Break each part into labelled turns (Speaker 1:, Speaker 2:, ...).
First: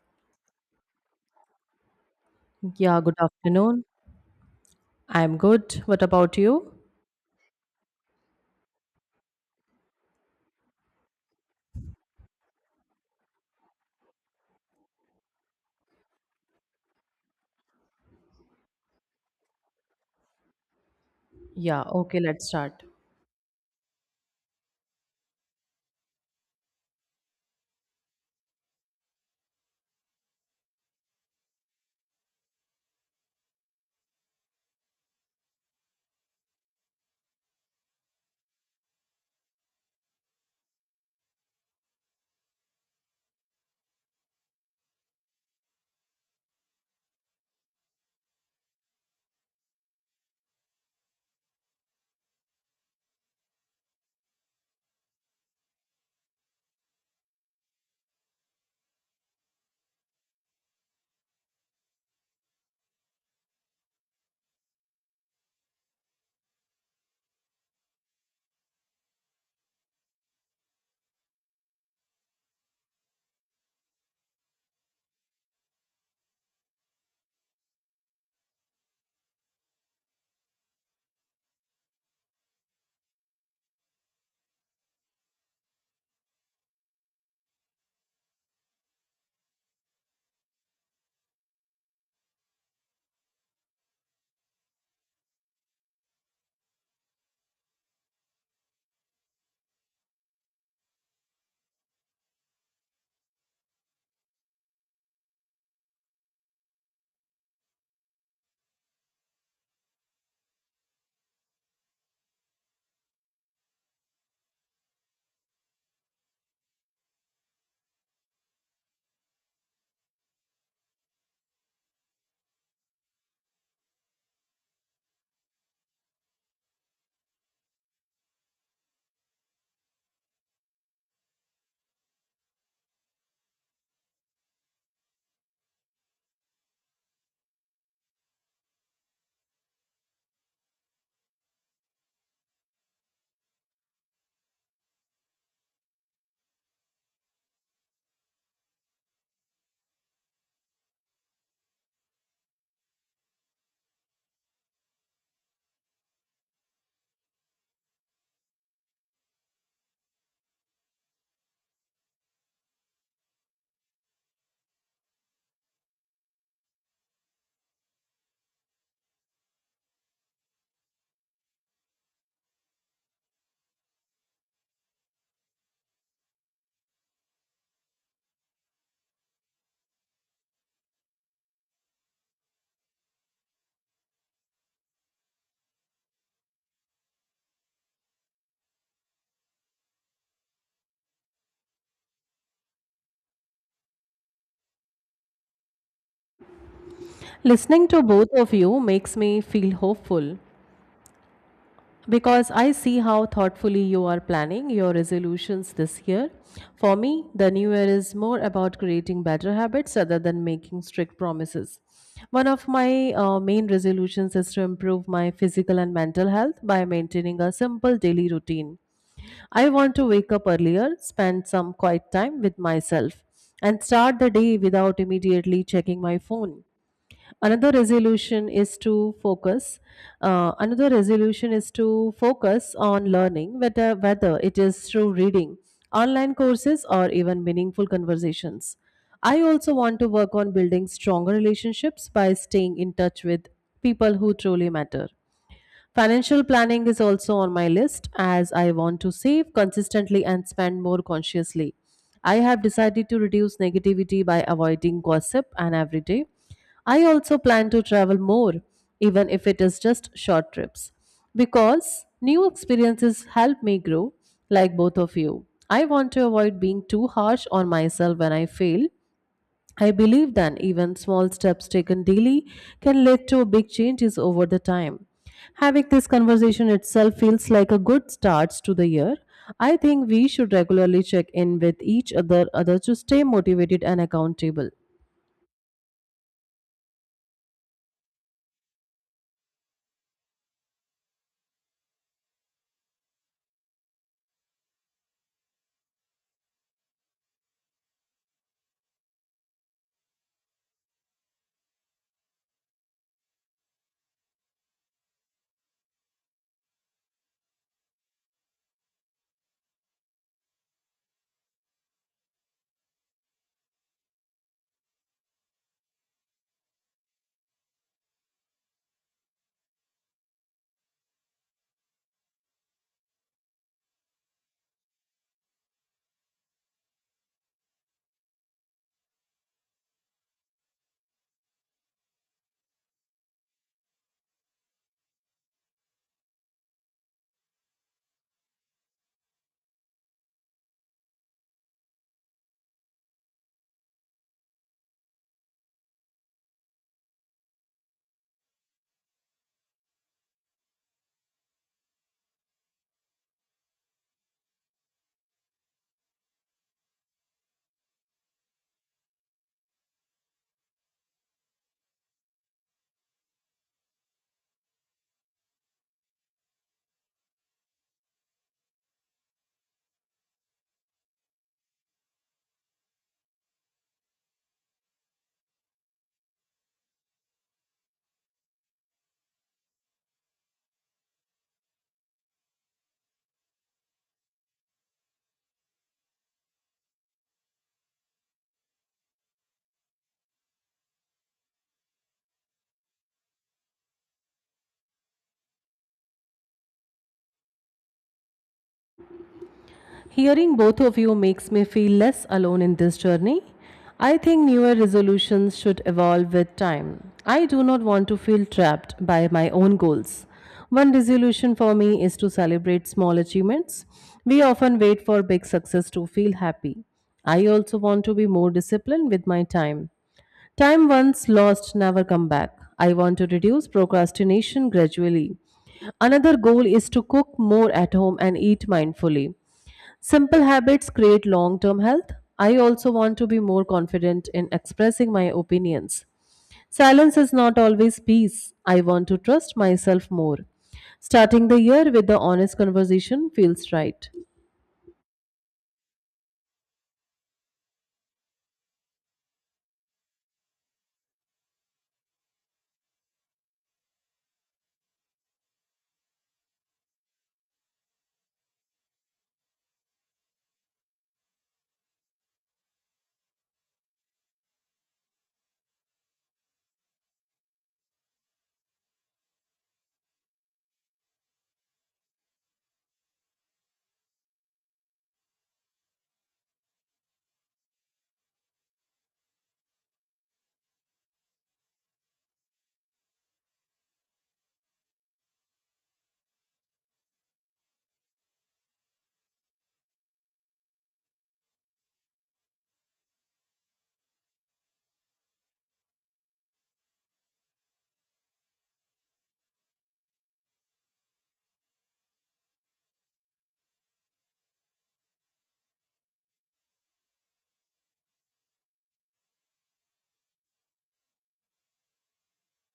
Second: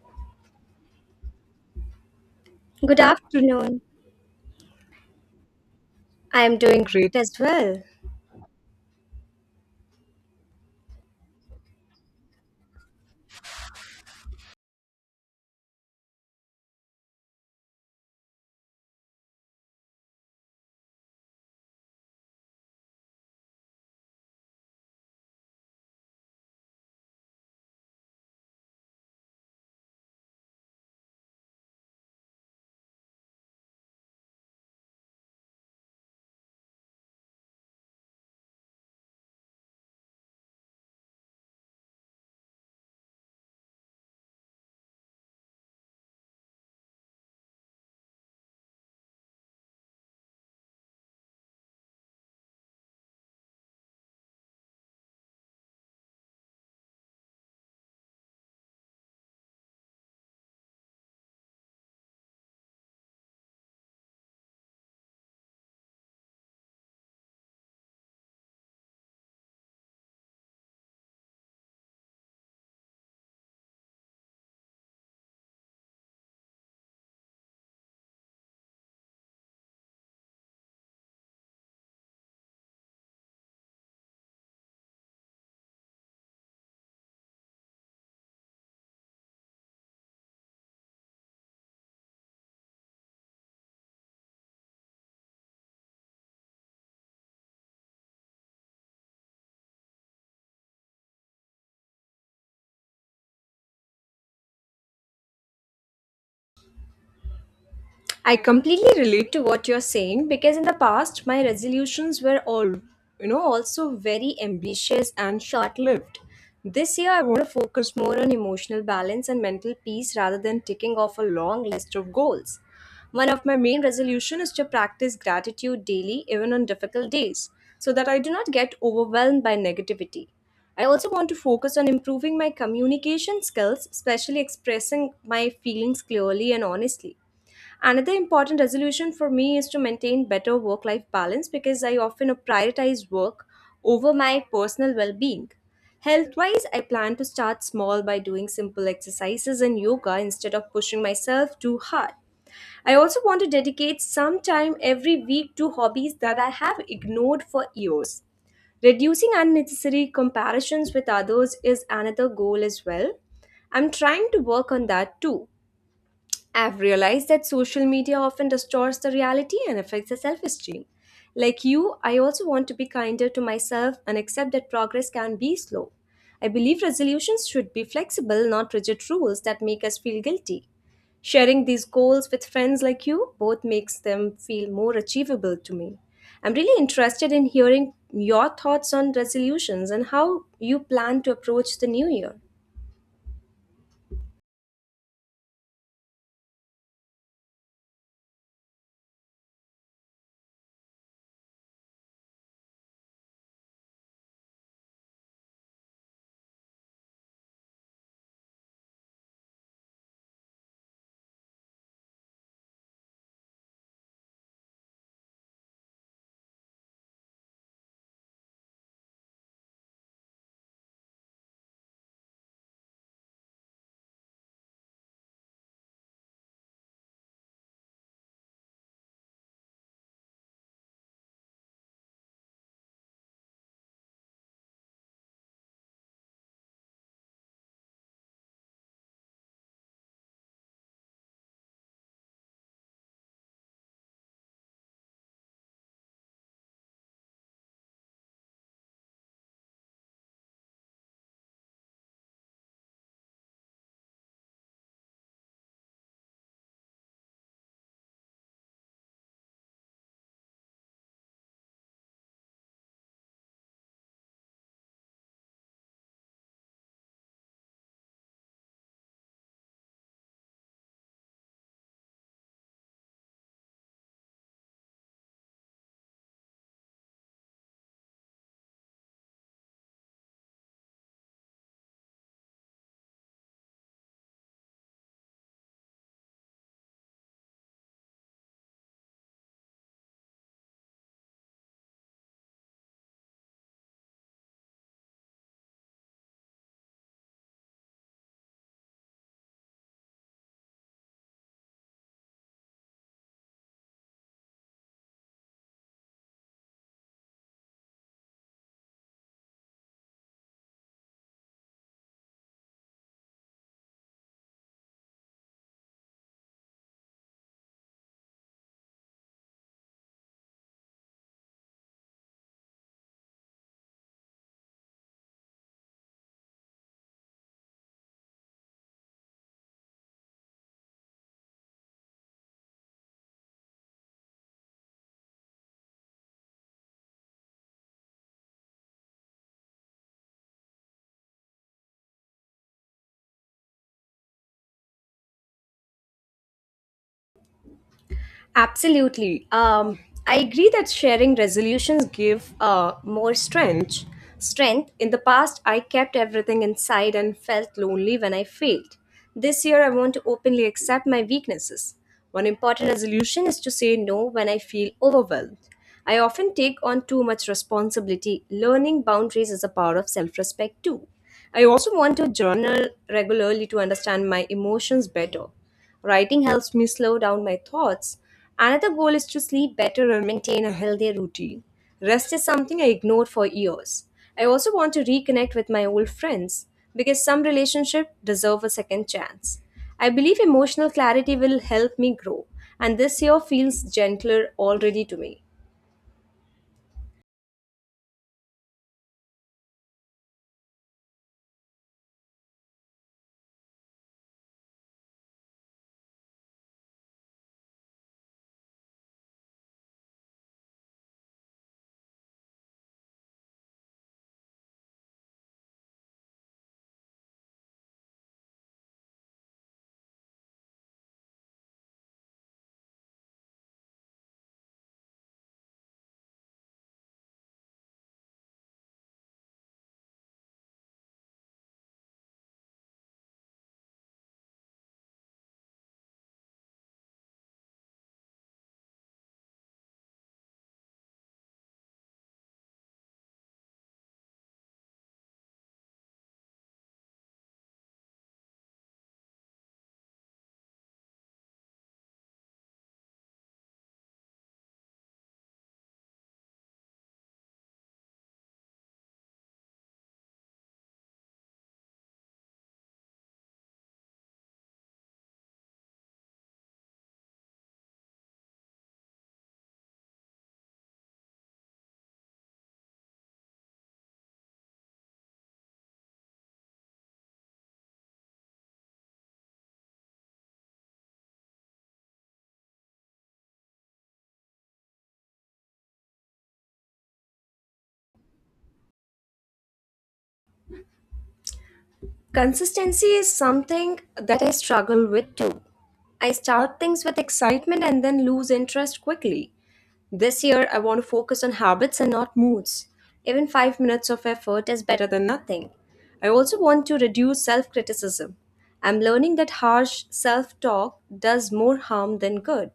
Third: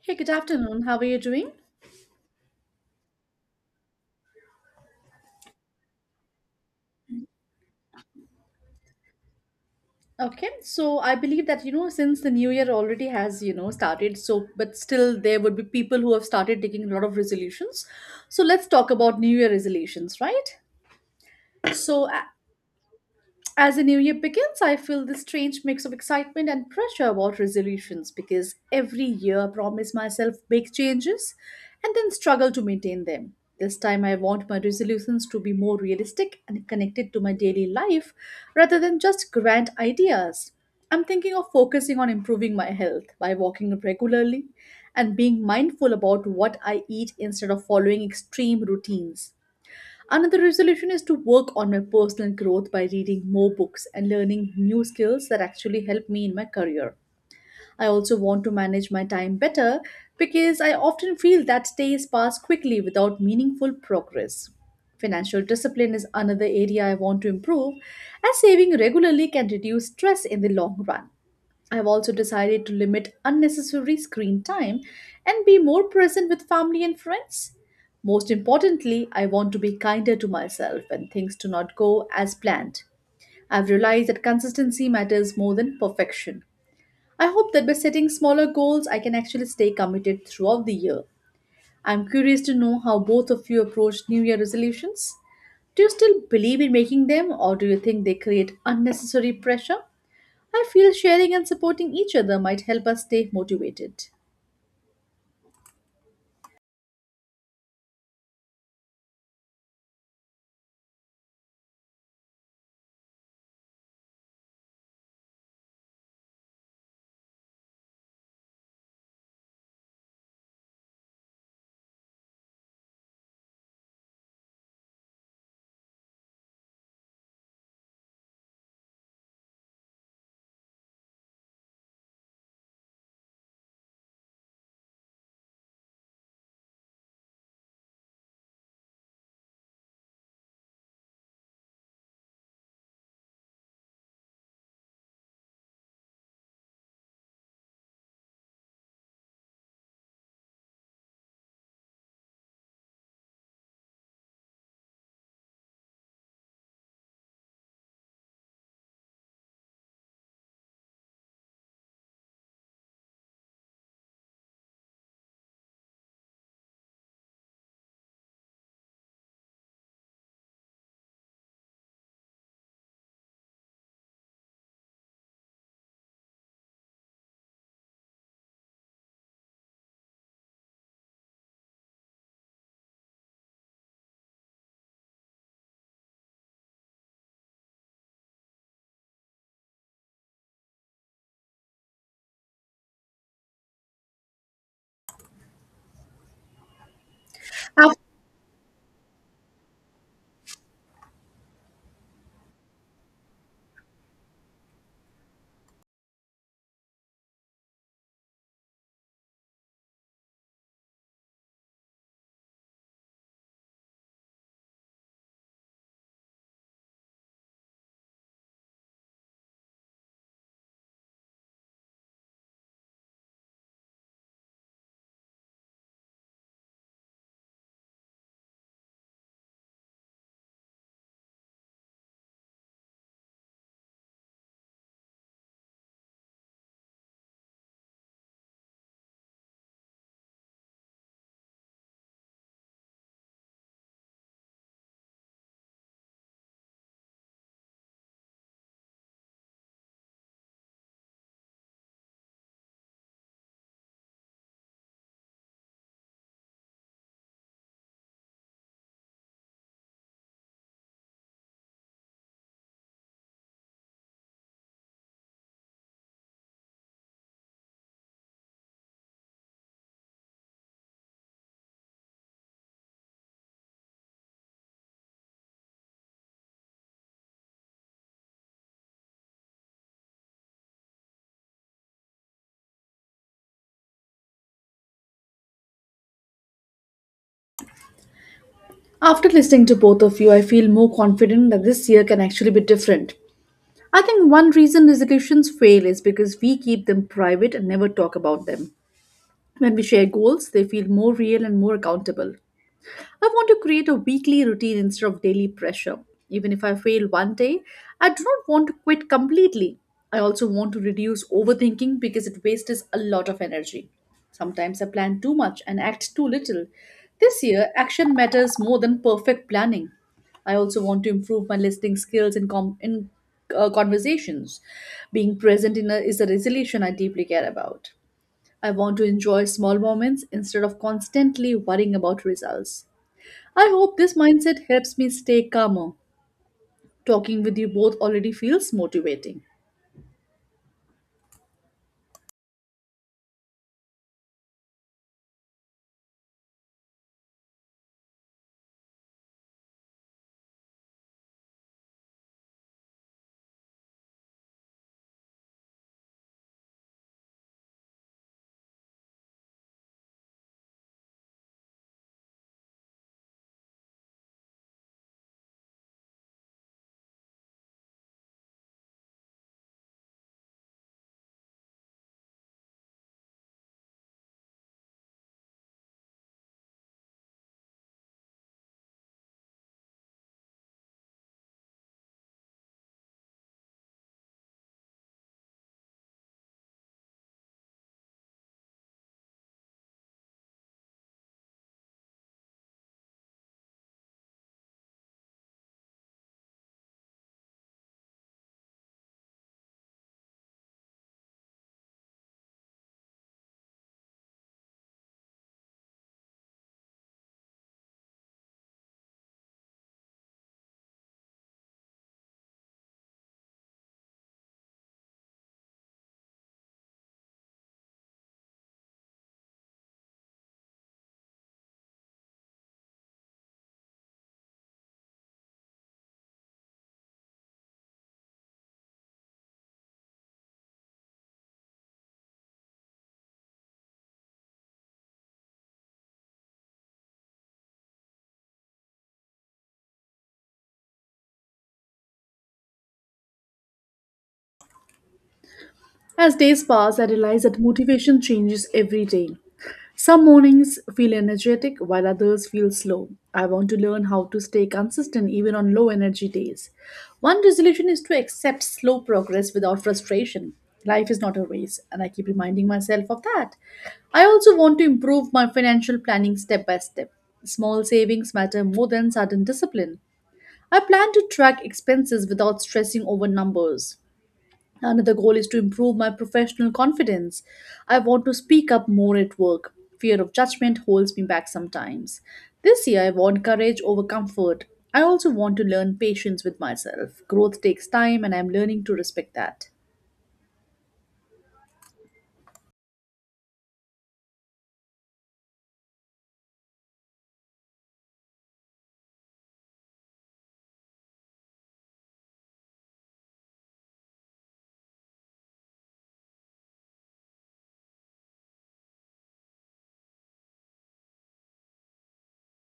Speaker 1: Hey, good afternoon. How are you doing?
Speaker 2: Yeah,
Speaker 3: Good
Speaker 2: good
Speaker 3: afternoon.
Speaker 2: afternoon. I'm good. What about
Speaker 3: I am
Speaker 2: you?
Speaker 3: doing great as well.
Speaker 1: Okay, so I believe that since the new year already has started, so but still there would be people who have started taking a lot of resolutions. So let's talk about new year resolutions, right?
Speaker 2: Yeah,
Speaker 1: So
Speaker 2: okay,
Speaker 1: a-
Speaker 2: let's start.
Speaker 1: As the new year begins, I feel this strange mix of excitement and pressure about resolutions because every year I promise myself big changes and then struggle to maintain them. This time, I want my resolutions to be more realistic and connected to my daily life rather than just grand ideas. I'm thinking of focusing on improving my health by walking regularly and being mindful about what I eat instead of following extreme routines. Another resolution is to work on my personal growth by reading more books and learning new skills that actually help me in my career. I also want to manage my time better because I often feel that days pass quickly without meaningful progress. Financial discipline is another area I want to improve, as saving regularly can reduce stress in the long run. I've also decided to limit unnecessary screen time and be more present with family and friends. Most importantly, I want to be kinder to myself when things do not go as planned. I've realized that consistency matters more than perfection. I hope that by setting smaller goals, I can actually stay committed throughout the year. I'm curious to know how both of you approach New Year resolutions. Do you still believe in making them, or do you think they create unnecessary pressure? I feel sharing and supporting each other might help us stay motivated.
Speaker 3: I completely relate to what you're saying because in the past my resolutions were all also very ambitious and short-lived. This year I want to focus more on emotional balance and mental peace rather than ticking off a long list of goals. One of my main resolution is to practice gratitude daily even on difficult days so that I do not get overwhelmed by negativity. I also want to focus on improving my communication skills, especially expressing my feelings clearly and honestly. Another important resolution for me is to maintain better work life balance because I often prioritize work over my personal well being. Health wise, I plan to start small by doing simple exercises and yoga instead of pushing myself too hard. I also want to dedicate some time every week to hobbies that I have ignored for years. Reducing unnecessary comparisons with others is another goal as well. I'm trying to work on that too. I've realized that social media often distorts the reality and affects the self esteem. Like you, I also want to be kinder to myself and accept that progress can be slow. I believe resolutions should be flexible, not rigid rules that make us feel guilty. Sharing these goals with friends like you both makes them feel more achievable to me. I'm really interested in hearing your thoughts on resolutions and how you plan to approach the new year.
Speaker 2: Listening
Speaker 1: Af-
Speaker 2: to both of you makes me feel hopeful because I see how thoughtfully you are planning your resolutions this year. For me, the new year is more about creating better habits rather than making strict promises. One of my main resolutions is to improve my physical and mental health by maintaining a simple daily routine. I want to wake up earlier, spend some quiet time with myself, and start the day without immediately checking my phone. Another resolution is to focus another resolution is to focus on learning whether it is through reading, online courses, or even meaningful conversations. I also want to work on building stronger relationships by staying in touch with people who truly matter. Financial planning is also on my list, as I want to save consistently and spend more consciously. I have decided to reduce negativity by avoiding gossip and every day. I also plan to travel more, even if it is just short trips, because new experiences help me grow. Like both of you, I want to avoid being too harsh on myself when I fail. I believe that even small steps taken daily can lead to big changes over the time. Having this conversation itself feels like a good start to the year. I think we should regularly check in with each other to stay motivated and accountable.
Speaker 1: After listening to both of you, I feel more confident that this year can actually be different. I think one reason resolutions fail is because we keep them private and never talk about them. When we share goals, they feel more real and more accountable. I want to create a weekly routine instead of daily pressure. Even if I fail one day, I do not want to quit completely. I also want to reduce overthinking because it wastes a lot of energy. Sometimes I plan too much and act too little. This year, action matters more than perfect planning. I also want to improve my listening skills in conversations. Being present is a resolution I deeply care about. I want to enjoy small moments instead of constantly worrying about results. I hope this mindset helps me stay calmer. Talking with you both already feels motivating.
Speaker 3: Absolutely. I agree that sharing resolutions give more strength. Strength. In the past, I kept everything inside and felt lonely when I failed. This year, I want to openly accept my weaknesses. One important resolution is to say no when I feel overwhelmed. I often take on too much responsibility. Learning boundaries is a part of self respect, too. I also want to journal regularly to understand my emotions better. Writing helps me slow down my thoughts. Another goal is to sleep better and maintain a healthy routine. Rest is something I ignored for years. I also want to reconnect with my old friends because some relationships deserve a second chance. I believe emotional clarity will help me grow, and this year feels gentler already to me.
Speaker 2: Hearing both of you makes me feel less alone in this journey. I think newer resolutions should evolve with time. I do not want to feel trapped by my own goals. One resolution for me is to celebrate small achievements. We often wait for big success to feel happy. I also want to be more disciplined with my time. Time once lost never come back. I want to reduce procrastination gradually. Another goal is to cook more at home and eat mindfully. Simple habits create long-term health. I also want to be more confident in expressing my opinions. Silence is not always peace. I want to trust myself more. Starting the year with the honest conversation feels right.
Speaker 1: As days pass, I realize that motivation changes every day. Some mornings feel energetic while others feel slow. I want to learn how to stay consistent even on low energy days. One resolution is to accept slow progress without frustration. Life is not a race, and I keep reminding myself of that. I also want to improve my financial planning step by step. Small savings matter more than sudden discipline. I plan to track expenses without stressing over numbers. Another goal is to improve my professional confidence. I want to speak up more at work. Fear of judgment holds me back sometimes. This year, I want courage over comfort. I also want to learn patience with myself. Growth takes time, and I'm learning to respect that.
Speaker 3: Consistency is something that I struggle with too. I start things with excitement and then lose interest quickly. This year, I want to focus on habits and not moods. Even 5 minutes of effort is better than nothing. I also want to reduce self criticism. I'm learning that harsh self talk does more harm than good.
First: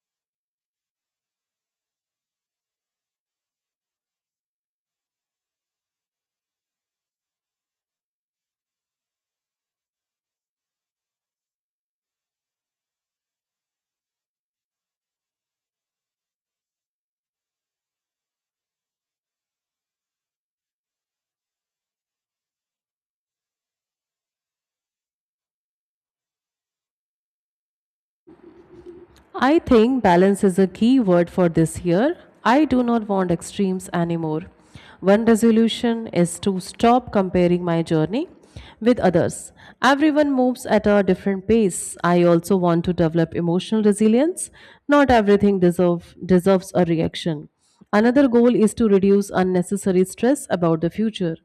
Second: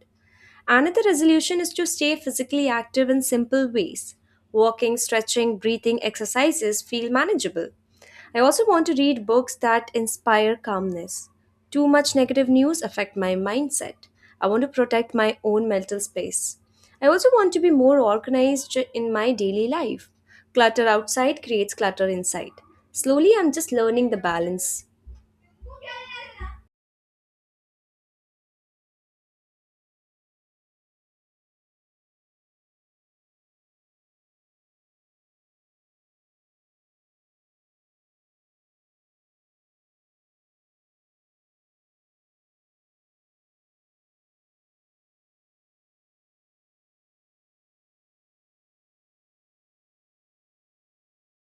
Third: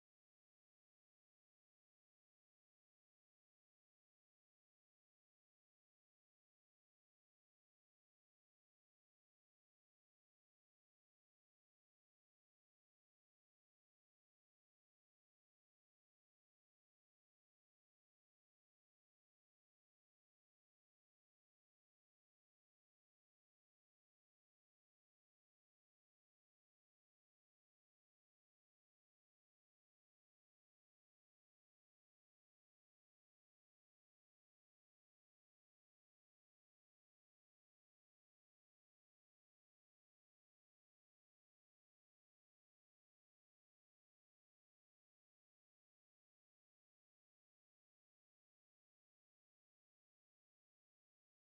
Speaker 3: Another resolution is to stay physically active in simple ways. Walking, stretching, breathing exercises feel manageable. I also want to read books that inspire calmness. Too much negative news affect my mindset. I want to protect my own mental space. I also want to be more organized in my daily life. Clutter outside creates clutter inside. Slowly, I'm just learning the balance.
Speaker 2: I think balance is a key word for this year. I do not want extremes anymore. One resolution is to stop comparing my journey with others. Everyone moves at a different pace. I also want to develop emotional resilience. Not everything deserves a reaction. Another goal is to reduce unnecessary stress about the future.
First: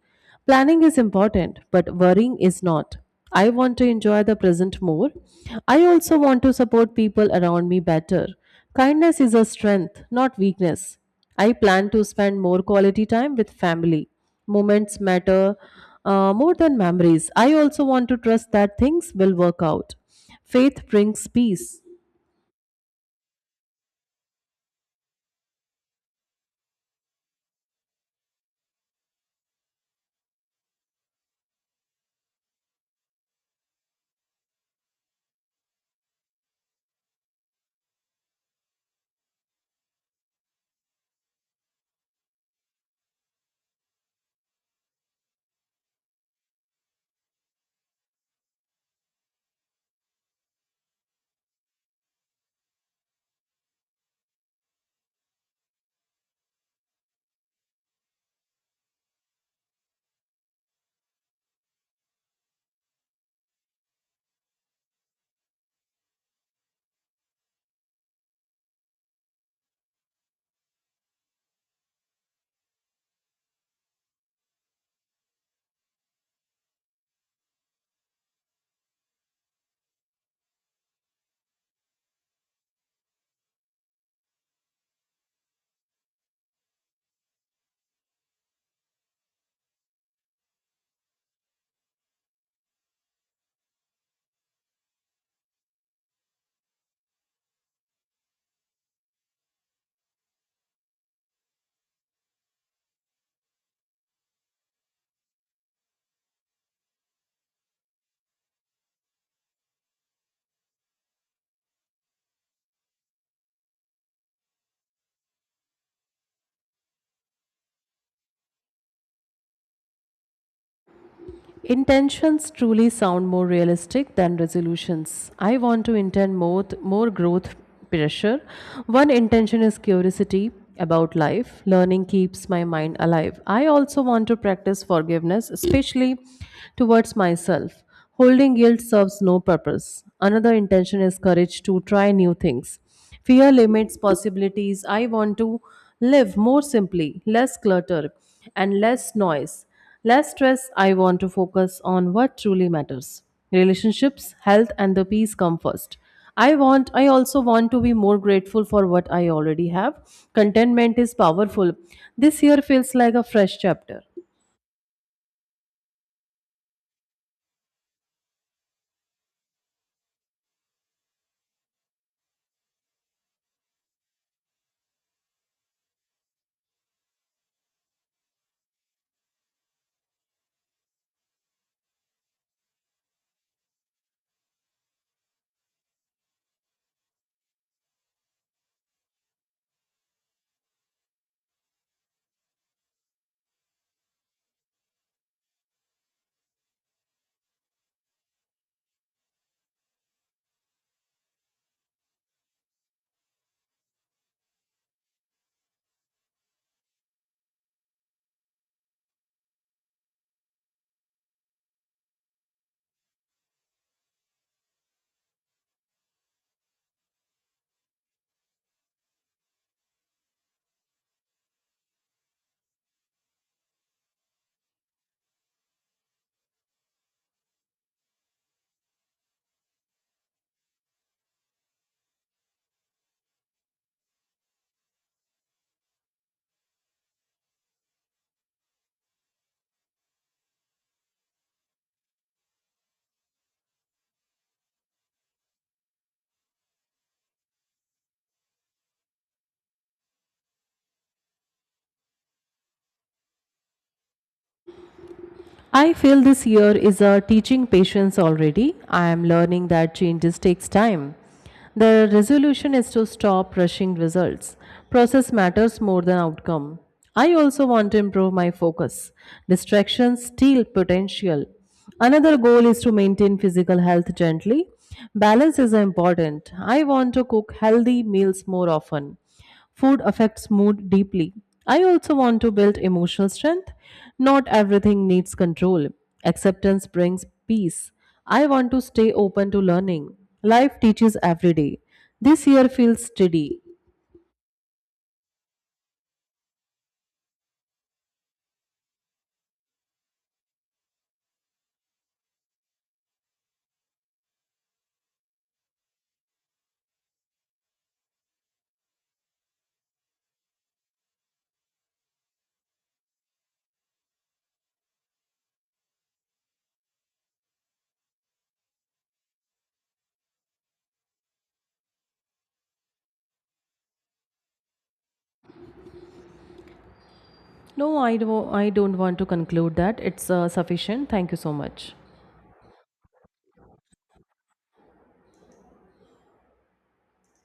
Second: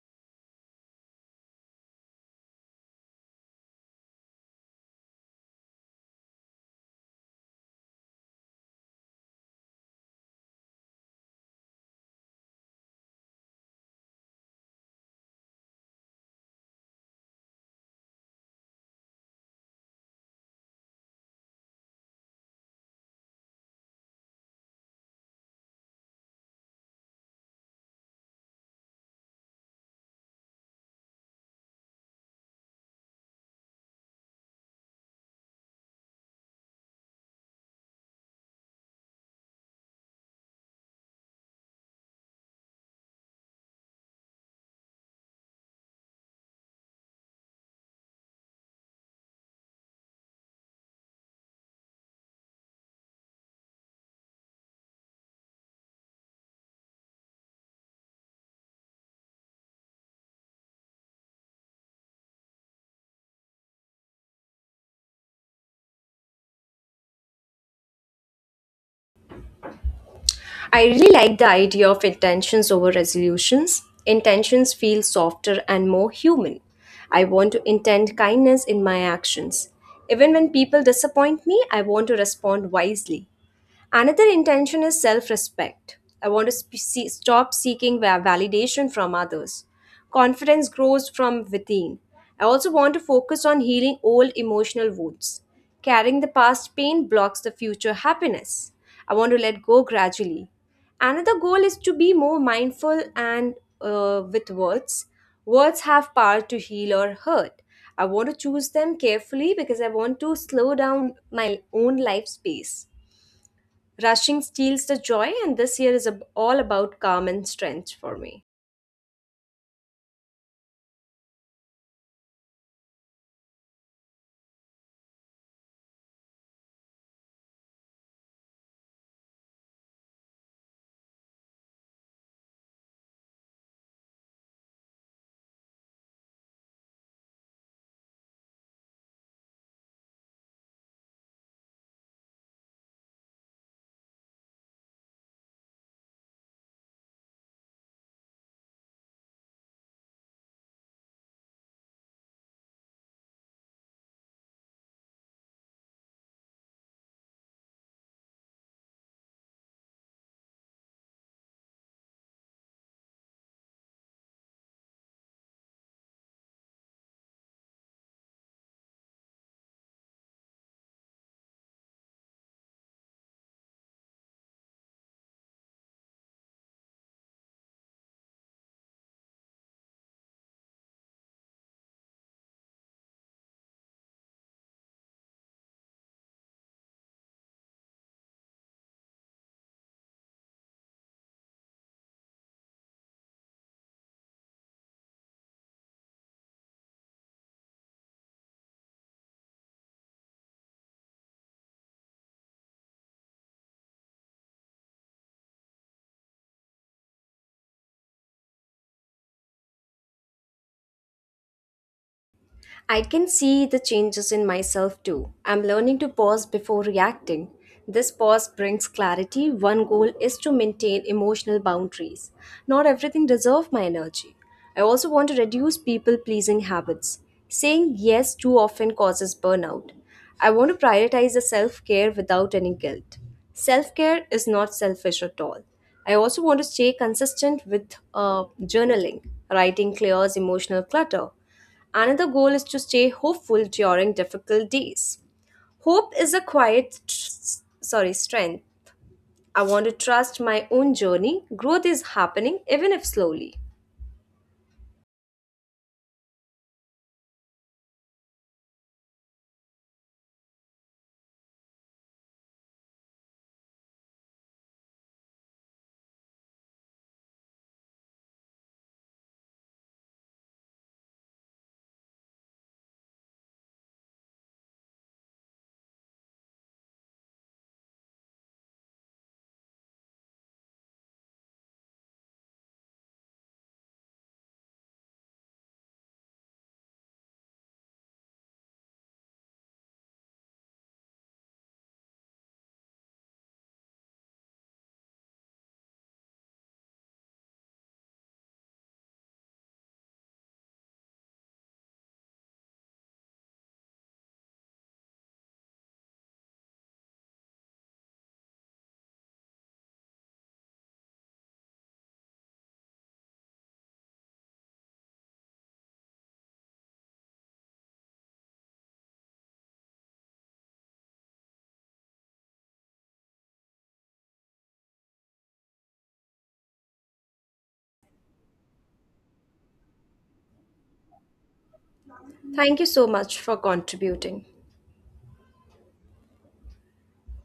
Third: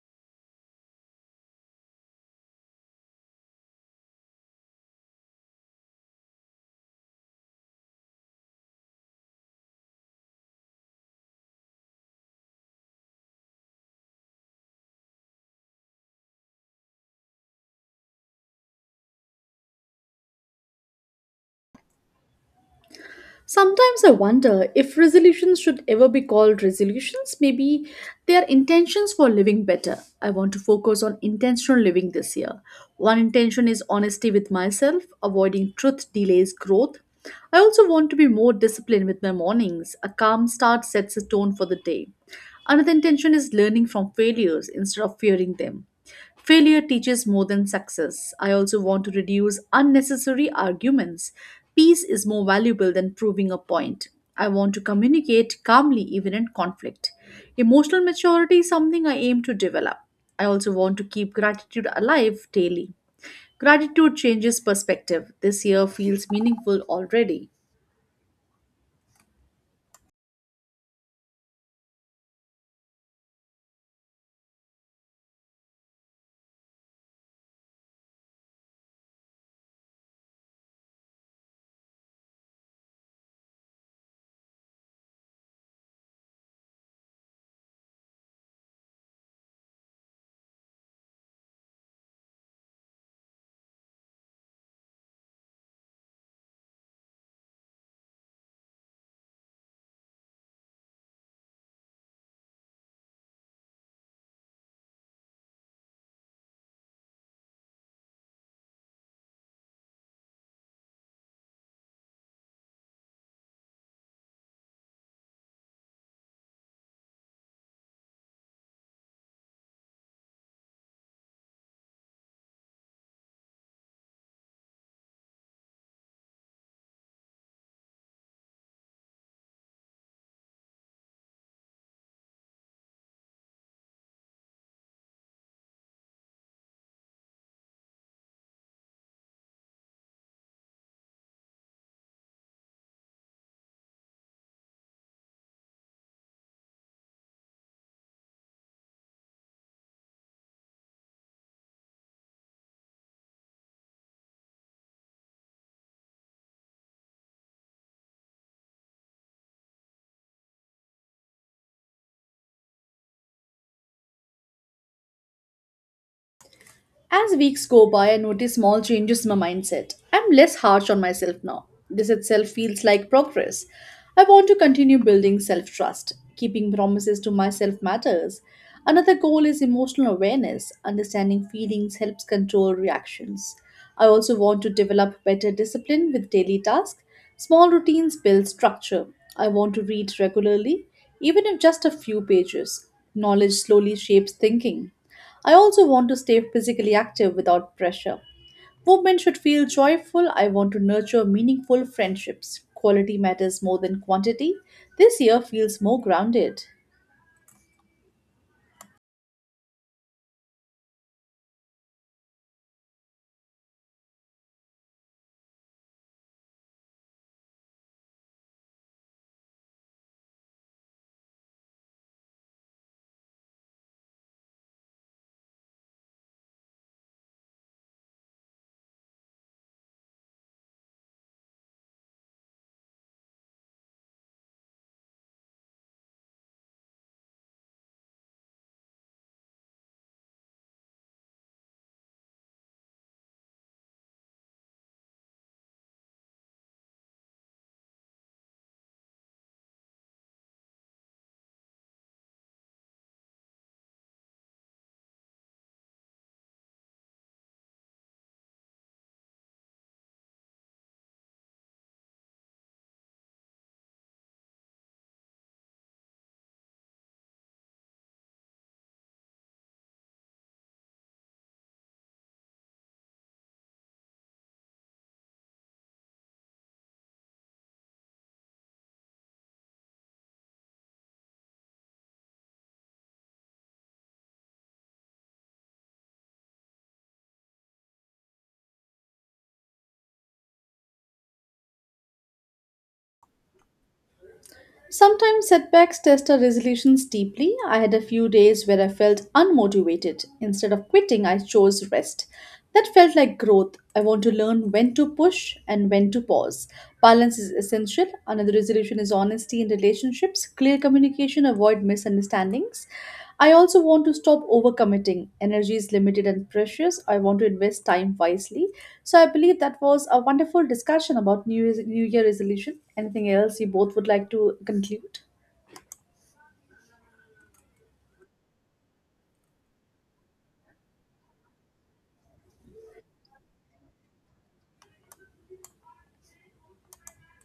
Speaker 2: Planning is important, but worrying is not. I want to enjoy the present more. I also want to support people around me better. Kindness is a strength, not weakness. I plan to spend more quality time with family. Moments matter more than memories. I also want to trust that things will work out. Faith brings peace.
Speaker 1: Sometimes I wonder if resolutions should ever be called resolutions. Maybe they are intentions for living better. I want to focus on intentional living this year. One intention is honesty with myself, avoiding truth delays growth. I also want to be more disciplined with my mornings. A calm start sets a tone for the day. Another intention is learning from failures instead of fearing them. Failure teaches more than success. I also want to reduce unnecessary arguments. Peace is more valuable than proving a point. I want to communicate calmly even in conflict. Emotional maturity is something I aim to develop. I also want to keep gratitude alive daily. Gratitude changes perspective. This year feels meaningful already.
Speaker 3: I really like the idea of intentions over resolutions. Intentions feel softer and more human. I want to intend kindness in my actions. Even when people disappoint me, I want to respond wisely. Another intention is self respect. I want to see, stop seeking validation from others. Confidence grows from within. I also want to focus on healing old emotional wounds. Carrying the past pain blocks the future happiness. I want to let go gradually. Another goal is to be more mindful and with words. Words have power to heal or hurt. I want to choose them carefully because I want to slow down my own life space. Rushing steals the joy, and this year is all about calm and strength for me.
Speaker 2: Intentions truly sound more realistic than resolutions. I want to intend more growth pressure. One intention is curiosity about life. Learning keeps my mind alive. I also want to practice forgiveness, especially towards myself. Holding guilt serves no purpose. Another intention is courage to try new things. Fear limits possibilities. I want to live more simply, less clutter, and less noise. Less stress, I want to focus on what truly matters. Relationships, health and the peace come first. I also want to be more grateful for what I already have. Contentment is powerful. This year feels like a fresh chapter.
Speaker 1: As weeks go by, I notice small changes in my mindset. I'm less harsh on myself now. This itself feels like progress. I want to continue building self trust. Keeping promises to myself matters. Another goal is emotional awareness. Understanding feelings helps control reactions. I also want to develop better discipline with daily tasks. Small routines build structure. I want to read regularly, even if just a few pages. Knowledge slowly shapes thinking. I also want to stay physically active without pressure. Movement should feel joyful. I want to nurture meaningful friendships. Quality matters more than quantity. This year feels more grounded.
Speaker 3: I can see the changes in myself too. I'm learning to pause before reacting. This pause brings clarity. One goal is to maintain emotional boundaries. Not everything deserves my energy. I also want to reduce people pleasing habits. Saying yes too often causes burnout. I want to prioritize the self care without any guilt. Self care is not selfish at all. I also want to stay consistent with journaling, writing clears emotional clutter. Another goal is to stay hopeful during difficult days. Hope is a quiet, sorry, strength. I want to trust my own journey. Growth is happening, even if slowly.
Speaker 2: I feel this year is a teaching patience already. I am learning that changes takes time. The resolution is to stop rushing results. Process matters more than outcome. I also want to improve my focus. Distractions steal potential. Another goal is to maintain physical health gently. Balance is important. I want to cook healthy meals more often. Food affects mood deeply. I also want to build emotional strength. Not everything needs control. Acceptance brings peace. I want to stay open to learning. Life teaches every day. This year feels steady.
Speaker 1: Sometimes setbacks test our resolutions deeply. I had a few days where I felt unmotivated. Instead of quitting, I chose rest. That felt like growth. I want to learn when to push and when to pause. Balance is essential. Another resolution is honesty in relationships, clear communication, avoid misunderstandings. I also want to stop overcommitting. Energy is limited and precious. I want to invest time wisely. So I believe that was a wonderful discussion about New Year resolution. Anything else you both would like to conclude?
Speaker 2: No, I don't want to conclude that. It's sufficient. Thank you so much.
Speaker 3: Thank you so much for contributing.